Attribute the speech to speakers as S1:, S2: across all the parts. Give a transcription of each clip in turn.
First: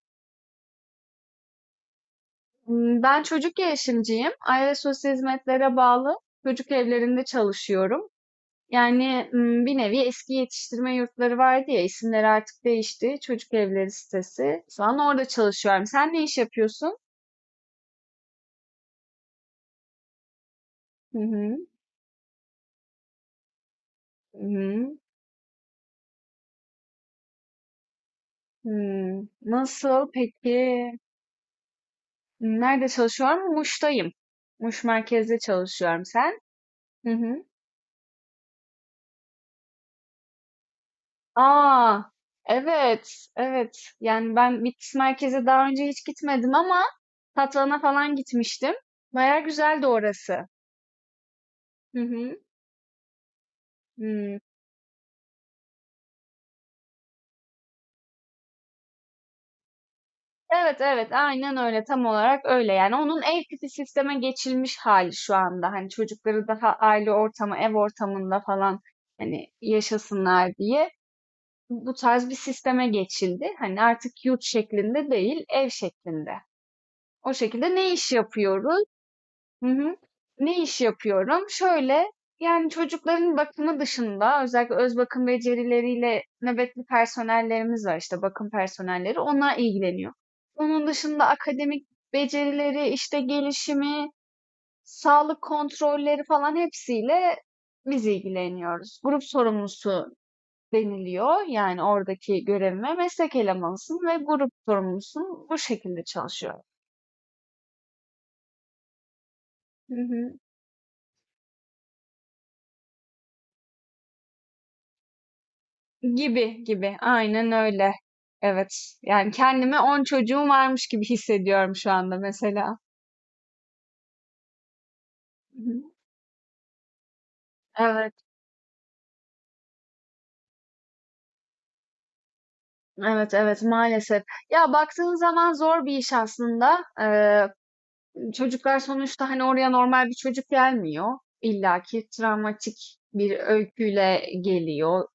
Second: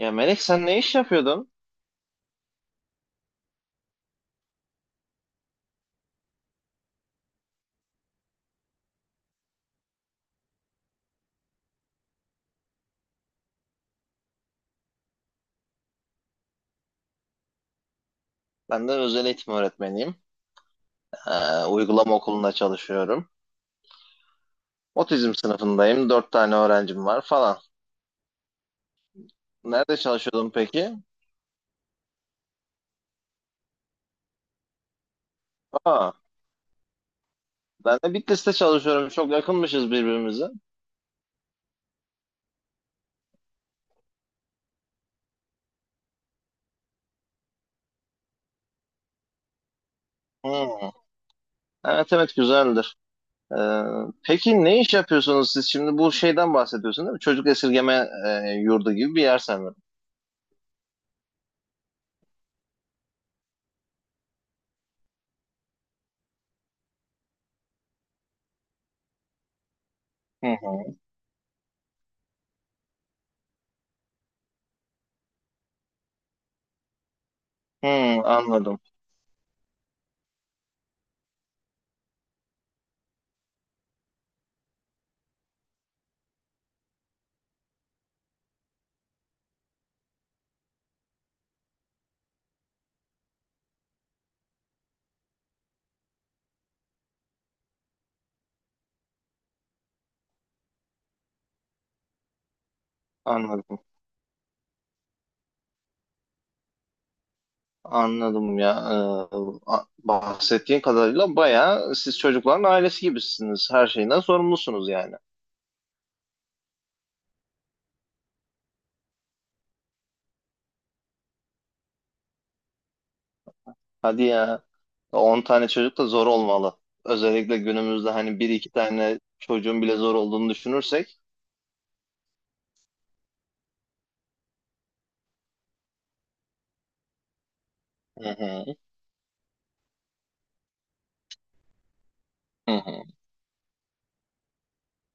S1: Ya Melek sen ne iş yapıyordun?
S2: Ben çocuk gelişimciyim. Aile sosyal hizmetlere bağlı çocuk evlerinde çalışıyorum. Yani, bir nevi eski yetiştirme yurtları vardı ya, isimleri artık değişti. Çocuk evleri sitesi. Şu an orada çalışıyorum. Sen ne iş yapıyorsun?
S1: Ben de özel eğitim öğretmeniyim.
S2: Hı hı.
S1: Uygulama okulunda çalışıyorum.
S2: Hı hı.
S1: Otizm sınıfındayım. Dört tane öğrencim var falan.
S2: Hımm.
S1: Nerede
S2: Nasıl
S1: çalışıyordun
S2: peki?
S1: peki?
S2: Nerede çalışıyorum? Muş'tayım. Muş merkezde çalışıyorum.
S1: Aa,
S2: Sen? Hı hı.
S1: ben de Bitlis'te çalışıyorum. Çok yakınmışız birbirimize.
S2: Aa, evet, evet. Yani ben Bitlis merkeze daha önce hiç gitmedim ama Tatvan'a falan gitmiştim. Baya güzeldi orası.
S1: Hmm,
S2: Hı
S1: evet evet
S2: hı.
S1: güzeldir. Ee,
S2: Hmm.
S1: peki ne iş yapıyorsunuz siz? Şimdi bu şeyden bahsediyorsun değil mi? Çocuk esirgeme yurdu gibi bir yer sanırım.
S2: Evet, evet, aynen öyle, tam olarak öyle. Yani onun ev tipi sisteme geçilmiş hali şu anda. Hani çocukları daha aile ortamı, ev ortamında falan hani
S1: Hı
S2: yaşasınlar diye
S1: hı.
S2: bu tarz bir sisteme geçildi. Hani artık yurt şeklinde değil, ev şeklinde. O şekilde ne iş
S1: Hmm, anladım.
S2: yapıyoruz? Hı hı. Ne iş yapıyorum? Şöyle, yani çocukların bakımı dışında özellikle öz bakım becerileriyle nöbetli personellerimiz var işte bakım personelleri. Onlar ilgileniyor. Onun dışında akademik becerileri, işte gelişimi, sağlık kontrolleri falan hepsiyle biz ilgileniyoruz. Grup sorumlusu deniliyor. Yani oradaki görevime meslek
S1: Anladım.
S2: elemanısın ve grup sorumlusun. Bu şekilde çalışıyorum.
S1: Anladım ya. Ee, a-
S2: Hı hı.
S1: bahsettiğin kadarıyla bayağı siz çocukların ailesi gibisiniz. Her şeyden sorumlusunuz yani.
S2: Gibi gibi. Aynen öyle. Evet. Yani kendimi 10 çocuğum varmış gibi hissediyorum şu anda mesela.
S1: Hadi ya. 10
S2: Hı
S1: tane
S2: hı.
S1: çocuk da zor olmalı. Özellikle günümüzde
S2: Evet,
S1: hani bir iki tane çocuğun bile zor olduğunu düşünürsek.
S2: evet, evet maalesef. Ya baktığın zaman zor bir iş aslında.
S1: Hı hı,
S2: Çocuklar sonuçta hani oraya normal bir çocuk gelmiyor. İlla ki
S1: hı
S2: travmatik
S1: hı.
S2: bir öyküyle geliyor.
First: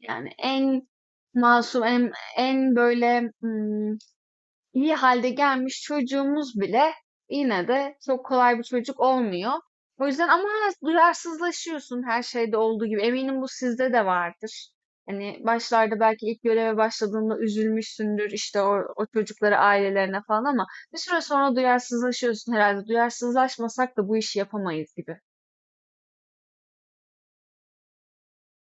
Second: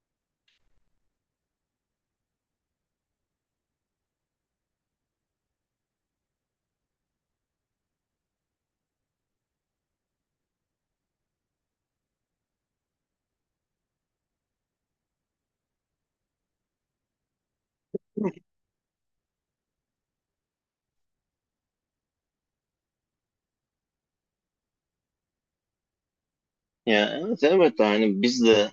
S2: Yani en masum, en, en böyle iyi halde gelmiş çocuğumuz bile yine de çok kolay bir çocuk olmuyor. O yüzden ama duyarsızlaşıyorsun her şeyde olduğu gibi. Eminim bu sizde de vardır. Hani başlarda belki ilk göreve başladığında üzülmüşsündür işte o çocukları ailelerine falan ama bir süre sonra duyarsızlaşıyorsun herhalde. Duyarsızlaşmasak da bu işi yapamayız gibi.
S1: Ya evet elbette hani biz de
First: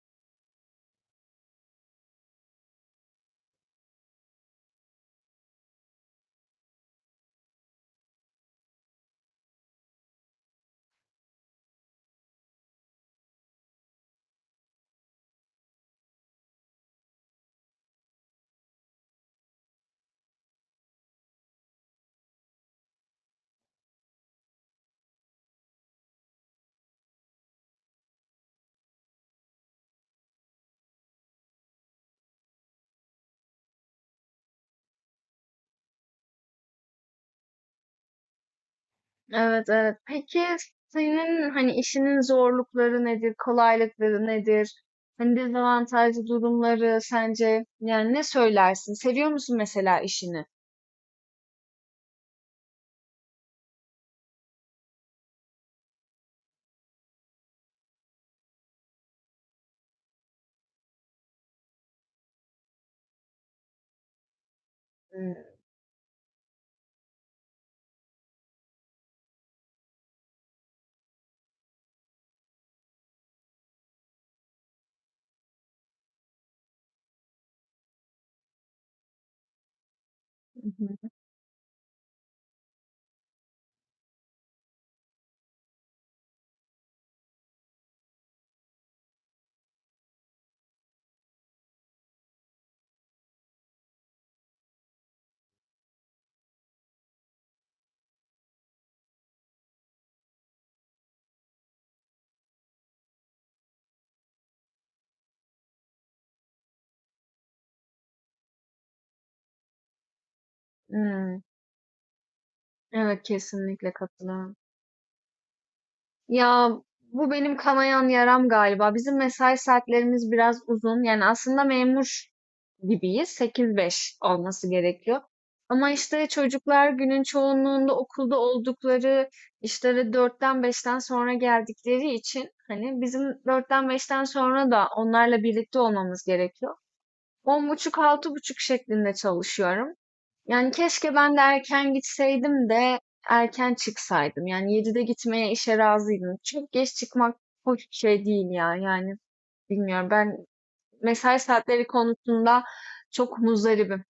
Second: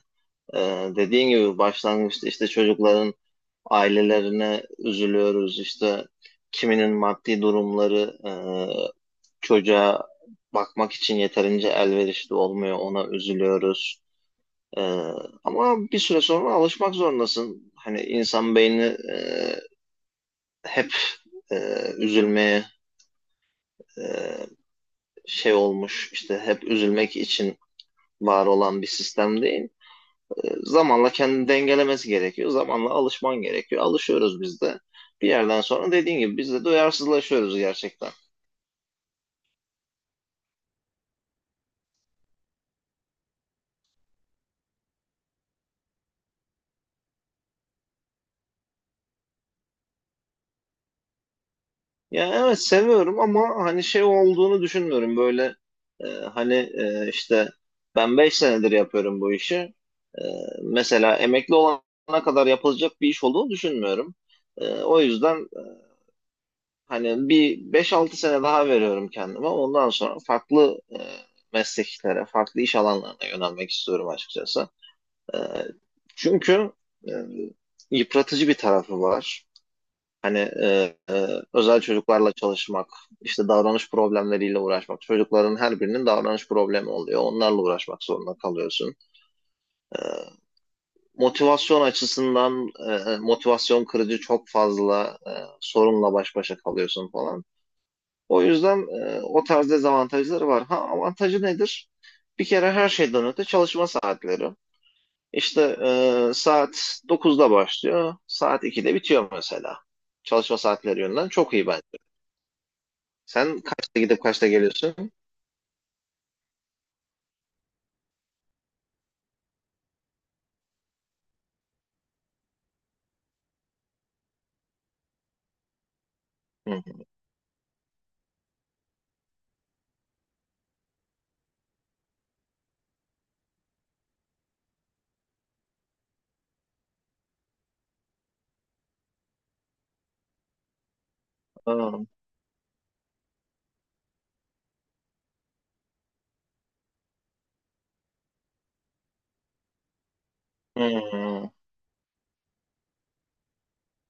S1: e, dediğin gibi başlangıçta işte çocukların ailelerine üzülüyoruz. İşte kiminin maddi durumları çocuğa bakmak için yeterince elverişli olmuyor. Ona üzülüyoruz. Ee, ama bir süre sonra alışmak zorundasın. Hani insan beyni hep e, üzülmeye e, şey olmuş. İşte hep üzülmek için var olan bir sistem değil. Zamanla kendini dengelemesi gerekiyor. Zamanla alışman gerekiyor. Alışıyoruz biz de. Bir yerden sonra dediğin gibi biz de duyarsızlaşıyoruz gerçekten.
S2: Evet, evet. Peki senin hani işinin zorlukları nedir, kolaylıkları nedir? Hani dezavantajlı durumları sence yani ne söylersin? Seviyor musun mesela işini?
S1: Ya evet seviyorum ama hani şey olduğunu düşünmüyorum. Böyle hani işte ben 5 senedir yapıyorum bu işi. E, mesela emekli olana kadar yapılacak bir iş olduğunu düşünmüyorum. O yüzden
S2: Hmm,
S1: hani bir beş altı sene daha veriyorum kendime. Ondan sonra farklı mesleklere, farklı iş alanlarına yönelmek istiyorum açıkçası. E, çünkü e, yıpratıcı bir tarafı var. Hani e,
S2: mhm.
S1: e, özel çocuklarla çalışmak, işte davranış problemleriyle uğraşmak. Çocukların her birinin davranış problemi oluyor. Onlarla uğraşmak zorunda kalıyorsun. E, motivasyon açısından motivasyon kırıcı çok fazla sorunla baş başa kalıyorsun falan. O yüzden o tarz dezavantajları var. Ha avantajı nedir? Bir kere her şeyden öte çalışma saatleri. İşte saat 9'da başlıyor, saat 2'de bitiyor mesela. Çalışma saatleri yönünden
S2: Hmm,
S1: çok iyi bence.
S2: Evet
S1: Sen
S2: kesinlikle
S1: kaçta gidip kaçta
S2: katılıyorum.
S1: geliyorsun?
S2: Ya bu benim kanayan yaram galiba. Bizim mesai saatlerimiz biraz uzun. Yani aslında memur gibiyiz. Sekiz beş olması gerekiyor. Ama işte çocuklar
S1: Hı.
S2: günün çoğunluğunda okulda oldukları işlere dörtten beşten sonra geldikleri için hani bizim dörtten beşten sonra da onlarla birlikte olmamız gerekiyor. On buçuk, altı buçuk şeklinde çalışıyorum. Yani keşke ben de erken
S1: Aa,
S2: gitseydim de erken çıksaydım. Yani 7'de gitmeye işe razıydım. Çok geç çıkmak hoş bir şey değil ya. Yani bilmiyorum ben mesai
S1: hı.
S2: saatleri konusunda çok muzdaribim.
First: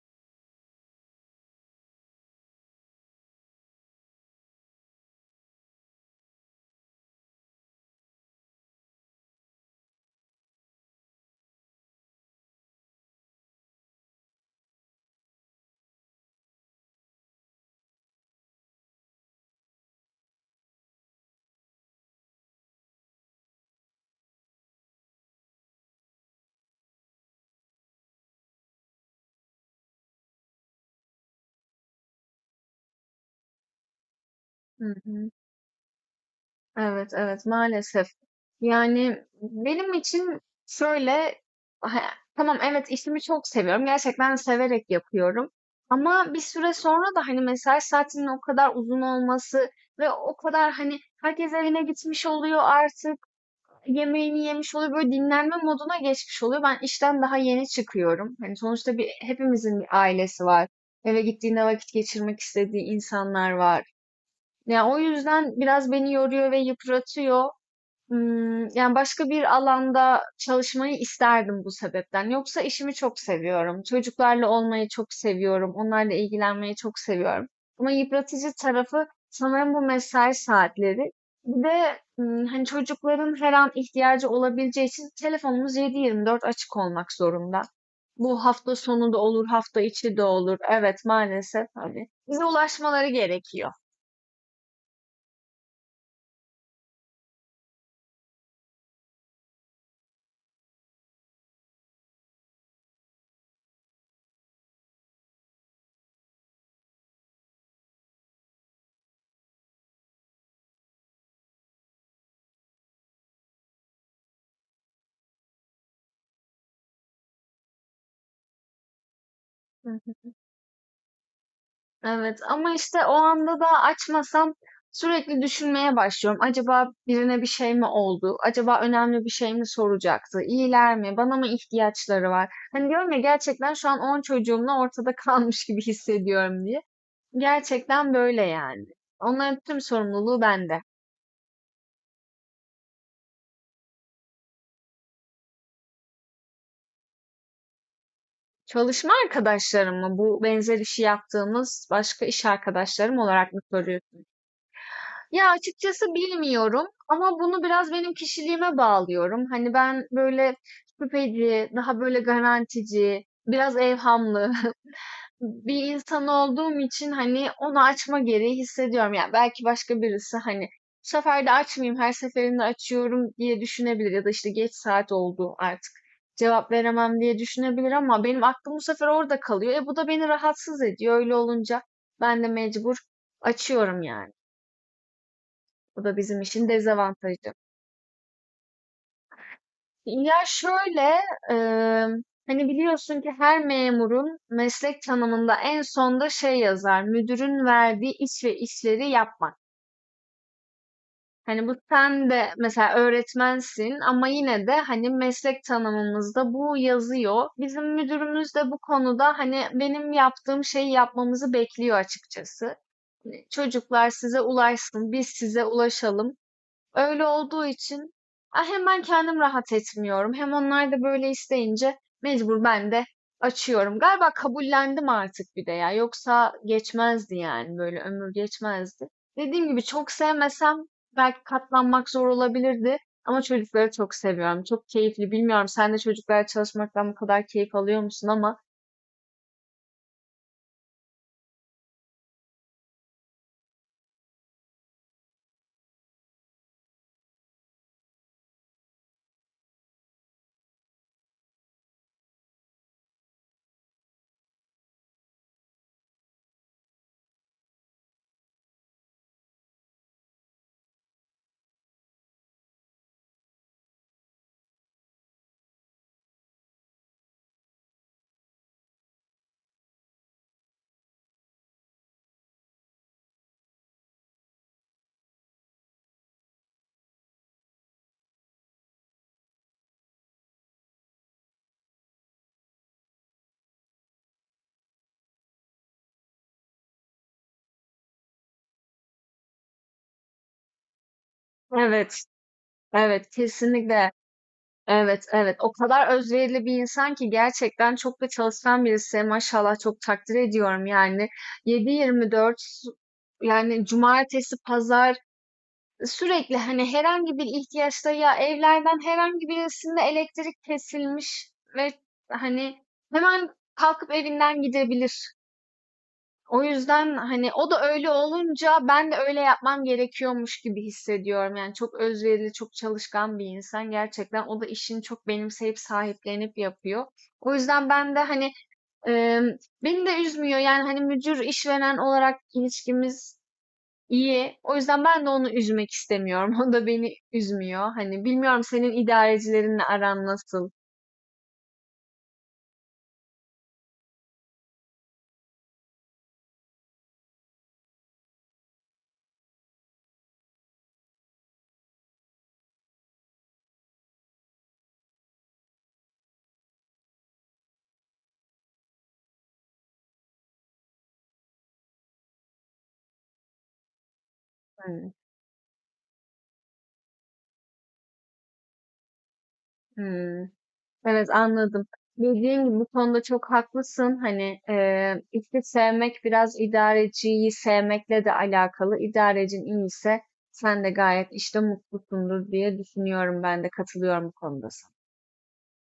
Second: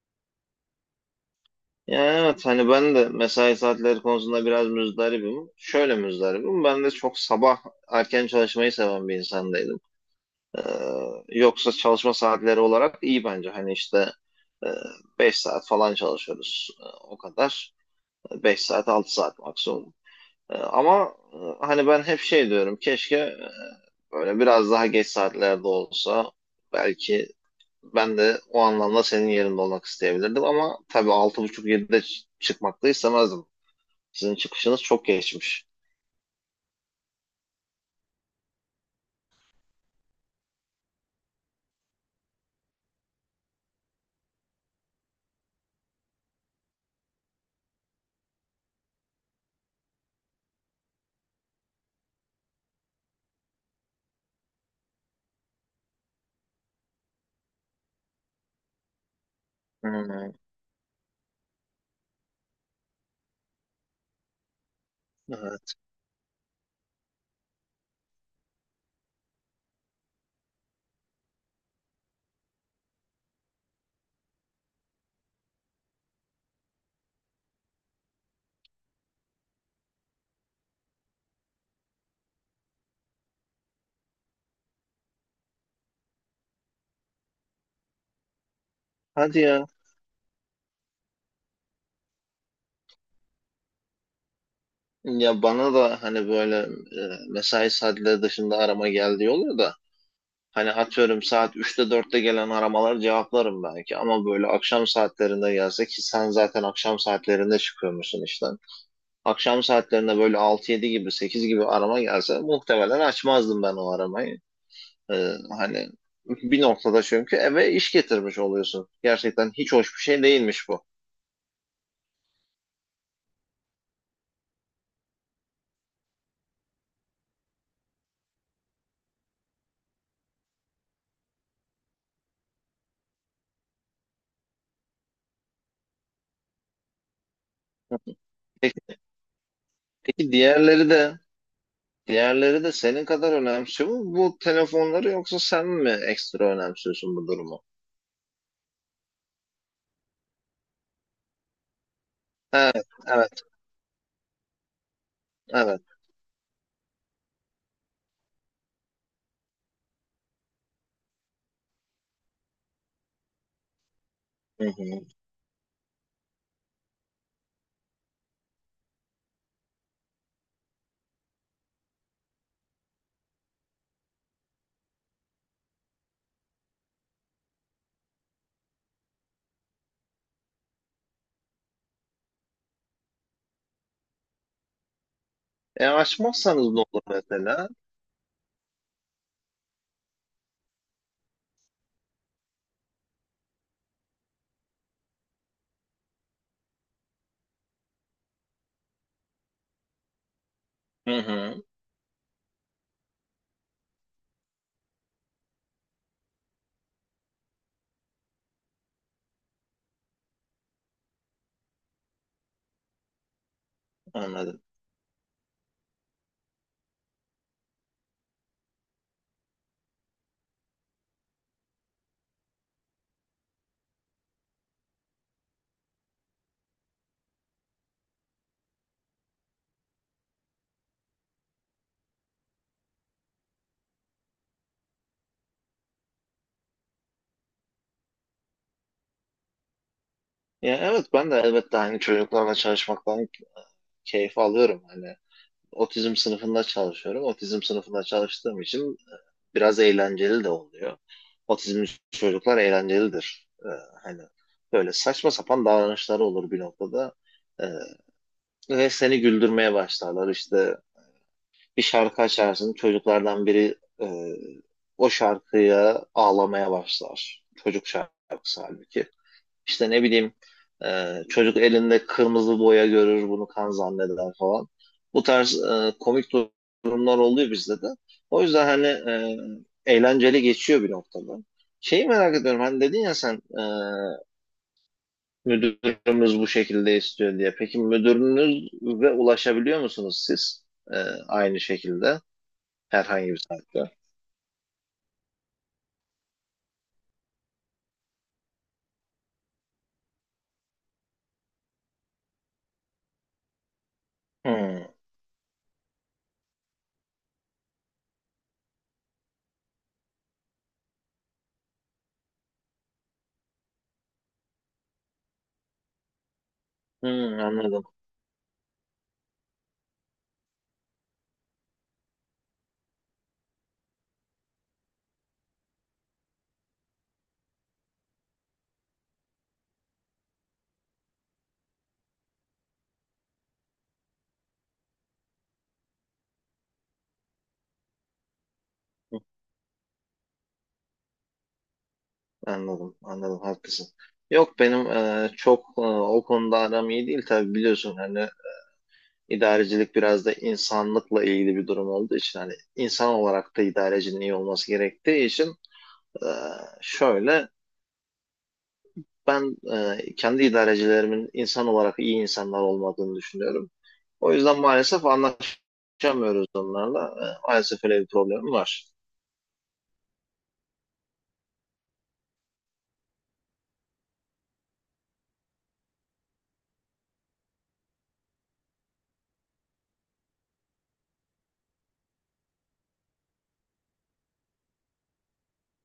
S1: Ya evet hani ben de mesai saatleri konusunda biraz müzdaribim. Şöyle müzdaribim. Ben de çok sabah erken çalışmayı seven bir insandaydım. Ee, yoksa çalışma saatleri olarak iyi bence. Hani işte e, 5 saat falan çalışıyoruz. O kadar. Beş saat 6 saat maksimum. Ama hani ben hep şey diyorum. Keşke böyle biraz daha geç saatlerde olsa belki. Ben de o anlamda senin yerinde olmak isteyebilirdim ama tabii 6.30-7'de çıkmak da istemezdim. Sizin çıkışınız
S2: Hı
S1: çok
S2: hı.
S1: geçmiş.
S2: Evet, evet, maalesef. Yani benim için şöyle, ha, tamam evet işimi çok seviyorum. Gerçekten severek yapıyorum. Ama bir süre sonra da hani mesai saatinin o kadar uzun olması ve o kadar hani herkes evine gitmiş oluyor artık, yemeğini yemiş oluyor, böyle dinlenme moduna geçmiş oluyor. Ben işten daha yeni çıkıyorum. Hani sonuçta bir hepimizin bir
S1: Hmm,
S2: ailesi var. Eve gittiğinde vakit geçirmek istediği insanlar var. Ya o yüzden
S1: evet.
S2: biraz beni yoruyor ve yıpratıyor. Yani, başka bir alanda çalışmayı isterdim bu sebepten. Yoksa işimi çok seviyorum. Çocuklarla olmayı çok seviyorum. Onlarla ilgilenmeyi çok seviyorum. Ama yıpratıcı tarafı sanırım bu mesai saatleri. Bir de, hani, çocukların her an ihtiyacı olabileceği için telefonumuz 7/24 açık olmak zorunda. Bu hafta sonu da
S1: Hadi
S2: olur,
S1: ya.
S2: hafta içi de olur. Evet, maalesef, hani, bize ulaşmaları gerekiyor.
S1: Ya bana da hani böyle mesai saatleri dışında arama geldiği oluyor da hani atıyorum saat üçte dörtte gelen aramaları cevaplarım belki ama böyle akşam saatlerinde gelse ki sen zaten akşam saatlerinde çıkıyormuşsun işten. Akşam saatlerinde böyle altı yedi gibi 8 gibi arama gelse muhtemelen açmazdım ben o aramayı. Hani bir noktada çünkü eve iş getirmiş oluyorsun. Gerçekten hiç hoş bir şey değilmiş bu.
S2: Evet ama işte o anda da açmasam sürekli düşünmeye başlıyorum. Acaba birine bir şey mi oldu? Acaba önemli bir şey mi soracaktı? İyiler mi? Bana mı ihtiyaçları var? Hani diyorum ya gerçekten şu an 10 çocuğumla ortada kalmış gibi hissediyorum diye. Gerçekten böyle yani.
S1: Peki,
S2: Onların tüm
S1: peki
S2: sorumluluğu bende.
S1: diğerleri de senin kadar önemsiyor mu bu telefonları yoksa sen mi ekstra önemsiyorsun bu durumu?
S2: Çalışma arkadaşlarım mı? Bu benzer işi yaptığımız başka iş arkadaşlarım
S1: Evet,
S2: olarak mı soruyorsun? Ya
S1: evet.
S2: açıkçası bilmiyorum ama bunu biraz benim kişiliğime bağlıyorum. Hani ben böyle şüpheci, daha böyle garantici, biraz evhamlı
S1: Hı hı.
S2: bir insan olduğum için hani onu açma gereği hissediyorum. Yani belki başka birisi hani bu sefer de açmayayım, her seferinde açıyorum diye düşünebilir ya da işte geç saat oldu artık cevap veremem diye düşünebilir ama benim aklım bu sefer orada kalıyor. E bu da beni rahatsız ediyor. Öyle olunca ben de mecbur açıyorum yani.
S1: E
S2: Bu da bizim için
S1: açmazsanız ne olur
S2: dezavantajı.
S1: mesela?
S2: Ya şöyle, eee, hani biliyorsun ki her memurun meslek tanımında en sonda şey yazar, müdürün verdiği iş ve işleri yapmak.
S1: Hı hı,
S2: Hani bu sen de mesela öğretmensin ama yine de hani meslek tanımımızda bu yazıyor. Bizim müdürümüz de bu konuda hani benim yaptığım şeyi yapmamızı bekliyor açıkçası. Çocuklar size
S1: anladım.
S2: ulaşsın, biz size ulaşalım. Öyle olduğu için hem ben kendim rahat etmiyorum hem onlar da böyle isteyince mecbur ben de açıyorum. Galiba kabullendim artık bir de ya. Yoksa geçmezdi yani böyle ömür geçmezdi. Dediğim gibi çok sevmesem belki katlanmak zor olabilirdi. Ama çocukları çok seviyorum. Çok keyifli. Bilmiyorum sen de çocuklarla çalışmaktan bu kadar keyif alıyor musun ama
S1: Ya evet ben de elbette hani çocuklarla çalışmaktan keyif alıyorum. Hani otizm sınıfında çalışıyorum. Otizm sınıfında çalıştığım için biraz eğlenceli de oluyor. Otizmli çocuklar eğlencelidir. Hani böyle saçma sapan davranışları olur bir noktada. Ee, ve seni güldürmeye başlarlar. İşte bir şarkı açarsın, çocuklardan biri o şarkıya ağlamaya başlar. Çocuk şarkısı halbuki. İşte ne bileyim çocuk elinde kırmızı boya görür bunu kan zanneder falan. Bu tarz komik durumlar oluyor bizde de. O yüzden hani eğlenceli geçiyor bir noktada. Şeyi merak ediyorum hani dedin ya sen müdürümüz bu şekilde istiyor diye. Peki müdürünüz ve ulaşabiliyor musunuz siz E, aynı şekilde
S2: evet.
S1: herhangi
S2: Evet
S1: bir saatte?
S2: kesinlikle. Evet, evet. O kadar özverili bir insan ki gerçekten çok da çalışkan birisi. Maşallah çok takdir ediyorum yani. 7-24 yani cumartesi,
S1: Hmm.
S2: pazar sürekli hani herhangi bir ihtiyaçta ya evlerden herhangi birisinde elektrik kesilmiş ve hani hemen kalkıp evinden gidebilir. O yüzden,
S1: Hmm,
S2: hani, o da
S1: anladım.
S2: öyle olunca ben de öyle yapmam gerekiyormuş gibi hissediyorum. Yani çok özverili, çok çalışkan bir insan gerçekten. O da işini çok benimseyip, sahiplenip yapıyor. O yüzden ben de, hani, emm, beni de üzmüyor. Yani, hani, müdür işveren olarak ilişkimiz iyi. O yüzden ben de onu üzmek istemiyorum. O da beni üzmüyor. Hani, bilmiyorum senin idarecilerinle aran nasıl?
S1: Anladım, anladım, haklısın. Yok benim çok o konuda aram iyi değil tabii biliyorsun hani idarecilik biraz da insanlıkla ilgili bir durum olduğu için hani insan olarak da idarecinin iyi olması gerektiği için e, şöyle ben kendi idarecilerimin insan olarak iyi insanlar olmadığını düşünüyorum. O yüzden maalesef
S2: Hıı.
S1: anlaşamıyoruz onlarla. Maalesef öyle bir problemim var.
S2: Hıı. Evet anladım. Dediğim gibi bu konuda çok haklısın. Hani işte sevmek biraz idareciyi sevmekle de alakalı. İdarecin iyiyse sen de gayet işte mutlusundur diye düşünüyorum ben de katılıyorum bu konuda